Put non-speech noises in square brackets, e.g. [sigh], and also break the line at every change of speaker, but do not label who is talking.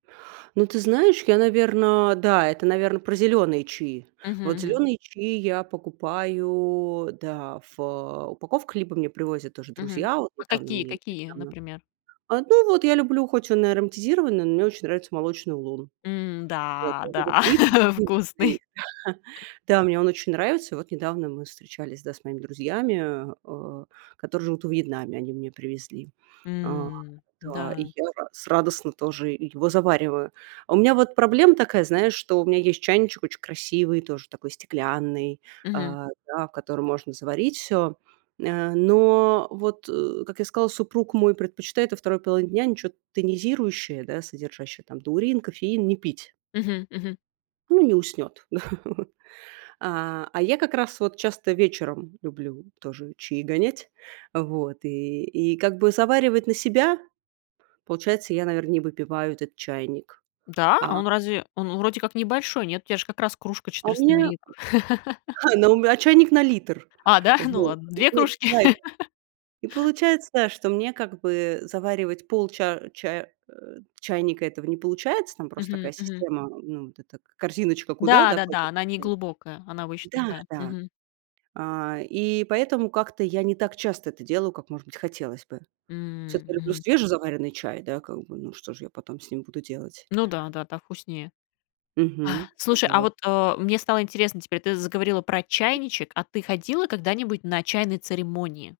Ну, ты знаешь, я, наверно, да, это, наверно, про зелёные чаи.
Мгм.
Вот
Мгм.
зелёные чаи я покупаю, да, в, а, упаковках, либо мне привозят тоже
Мгм,
друзья. Вот и
вот
там
такие,
мне
какие,
недавно
например?
А, ну вот, я люблю, хоть он и ароматизированный, но мне очень нравится молочный лун. Вот
М-да,
вот этот
да,
привкус,
[chuckles] вкусный.
[laughs] да, мне он очень нравится. И вот недавно мы встречались, да, с моими друзьями, а, э, которые живут во Вьетнаме. Они мне привезли. А,
М,
да, и
да.
я рад с радостно тоже и его завариваю. У меня вот проблема такая, знаешь, что у меня есть чайничек очень красивый, тоже такой стеклянный,
Мгм.
а, да, в котором можно заварить всё. Ня но вот, э, как я сказала, супруг мой предпочитает во 2 половине дня ничё тонизирующее, да, содержащее там таурин, кофеин, не пить.
Мгм. Мгм.
Он не уснет. Да. [laughs] А, а я как раз вот часто вечером люблю тоже чаи гонять. А вот и и как бы заваривать на себя? Получается, я, наверно, не выпиваю этот чайник,
Да?
а
А он разве, он, у вроде как небольшой, нет? У тя же как раз кружка
А у
четыреста
меня, [chuckles]
миллилитров. [laughs]
ха, на ум а, чайник на литр.
А, да? Ну
Вот.
ладно,
И
2 кружки.
получает
[laughs]
и получается, что мне как бы заваривать полча а, чая э, чайника этого не получается. Там просто такая
Мгм.
система, ну, м вот эта к корзиночка, куда, да,
Да-да-да,
кладете
она не
чай.
глубокая, она вообще
Да,
такая.
да.
Мгм.
А, и поэтому как-то я не так часто это делаю, как, может быть, хотелось бы.
М,
Всё-таки я люблю
мгм.
свежезаваренный чай, да, как бы, ну, что же я потом с ним буду делать?
Ну да, да, так вкуснее.
Мгм. А
Слушай, а
вот.
вот, э, мне стало интересно теперь, ты заговорила про
М-м.
чайничек. А ты ходила когда-нибудь на чайные церемонии?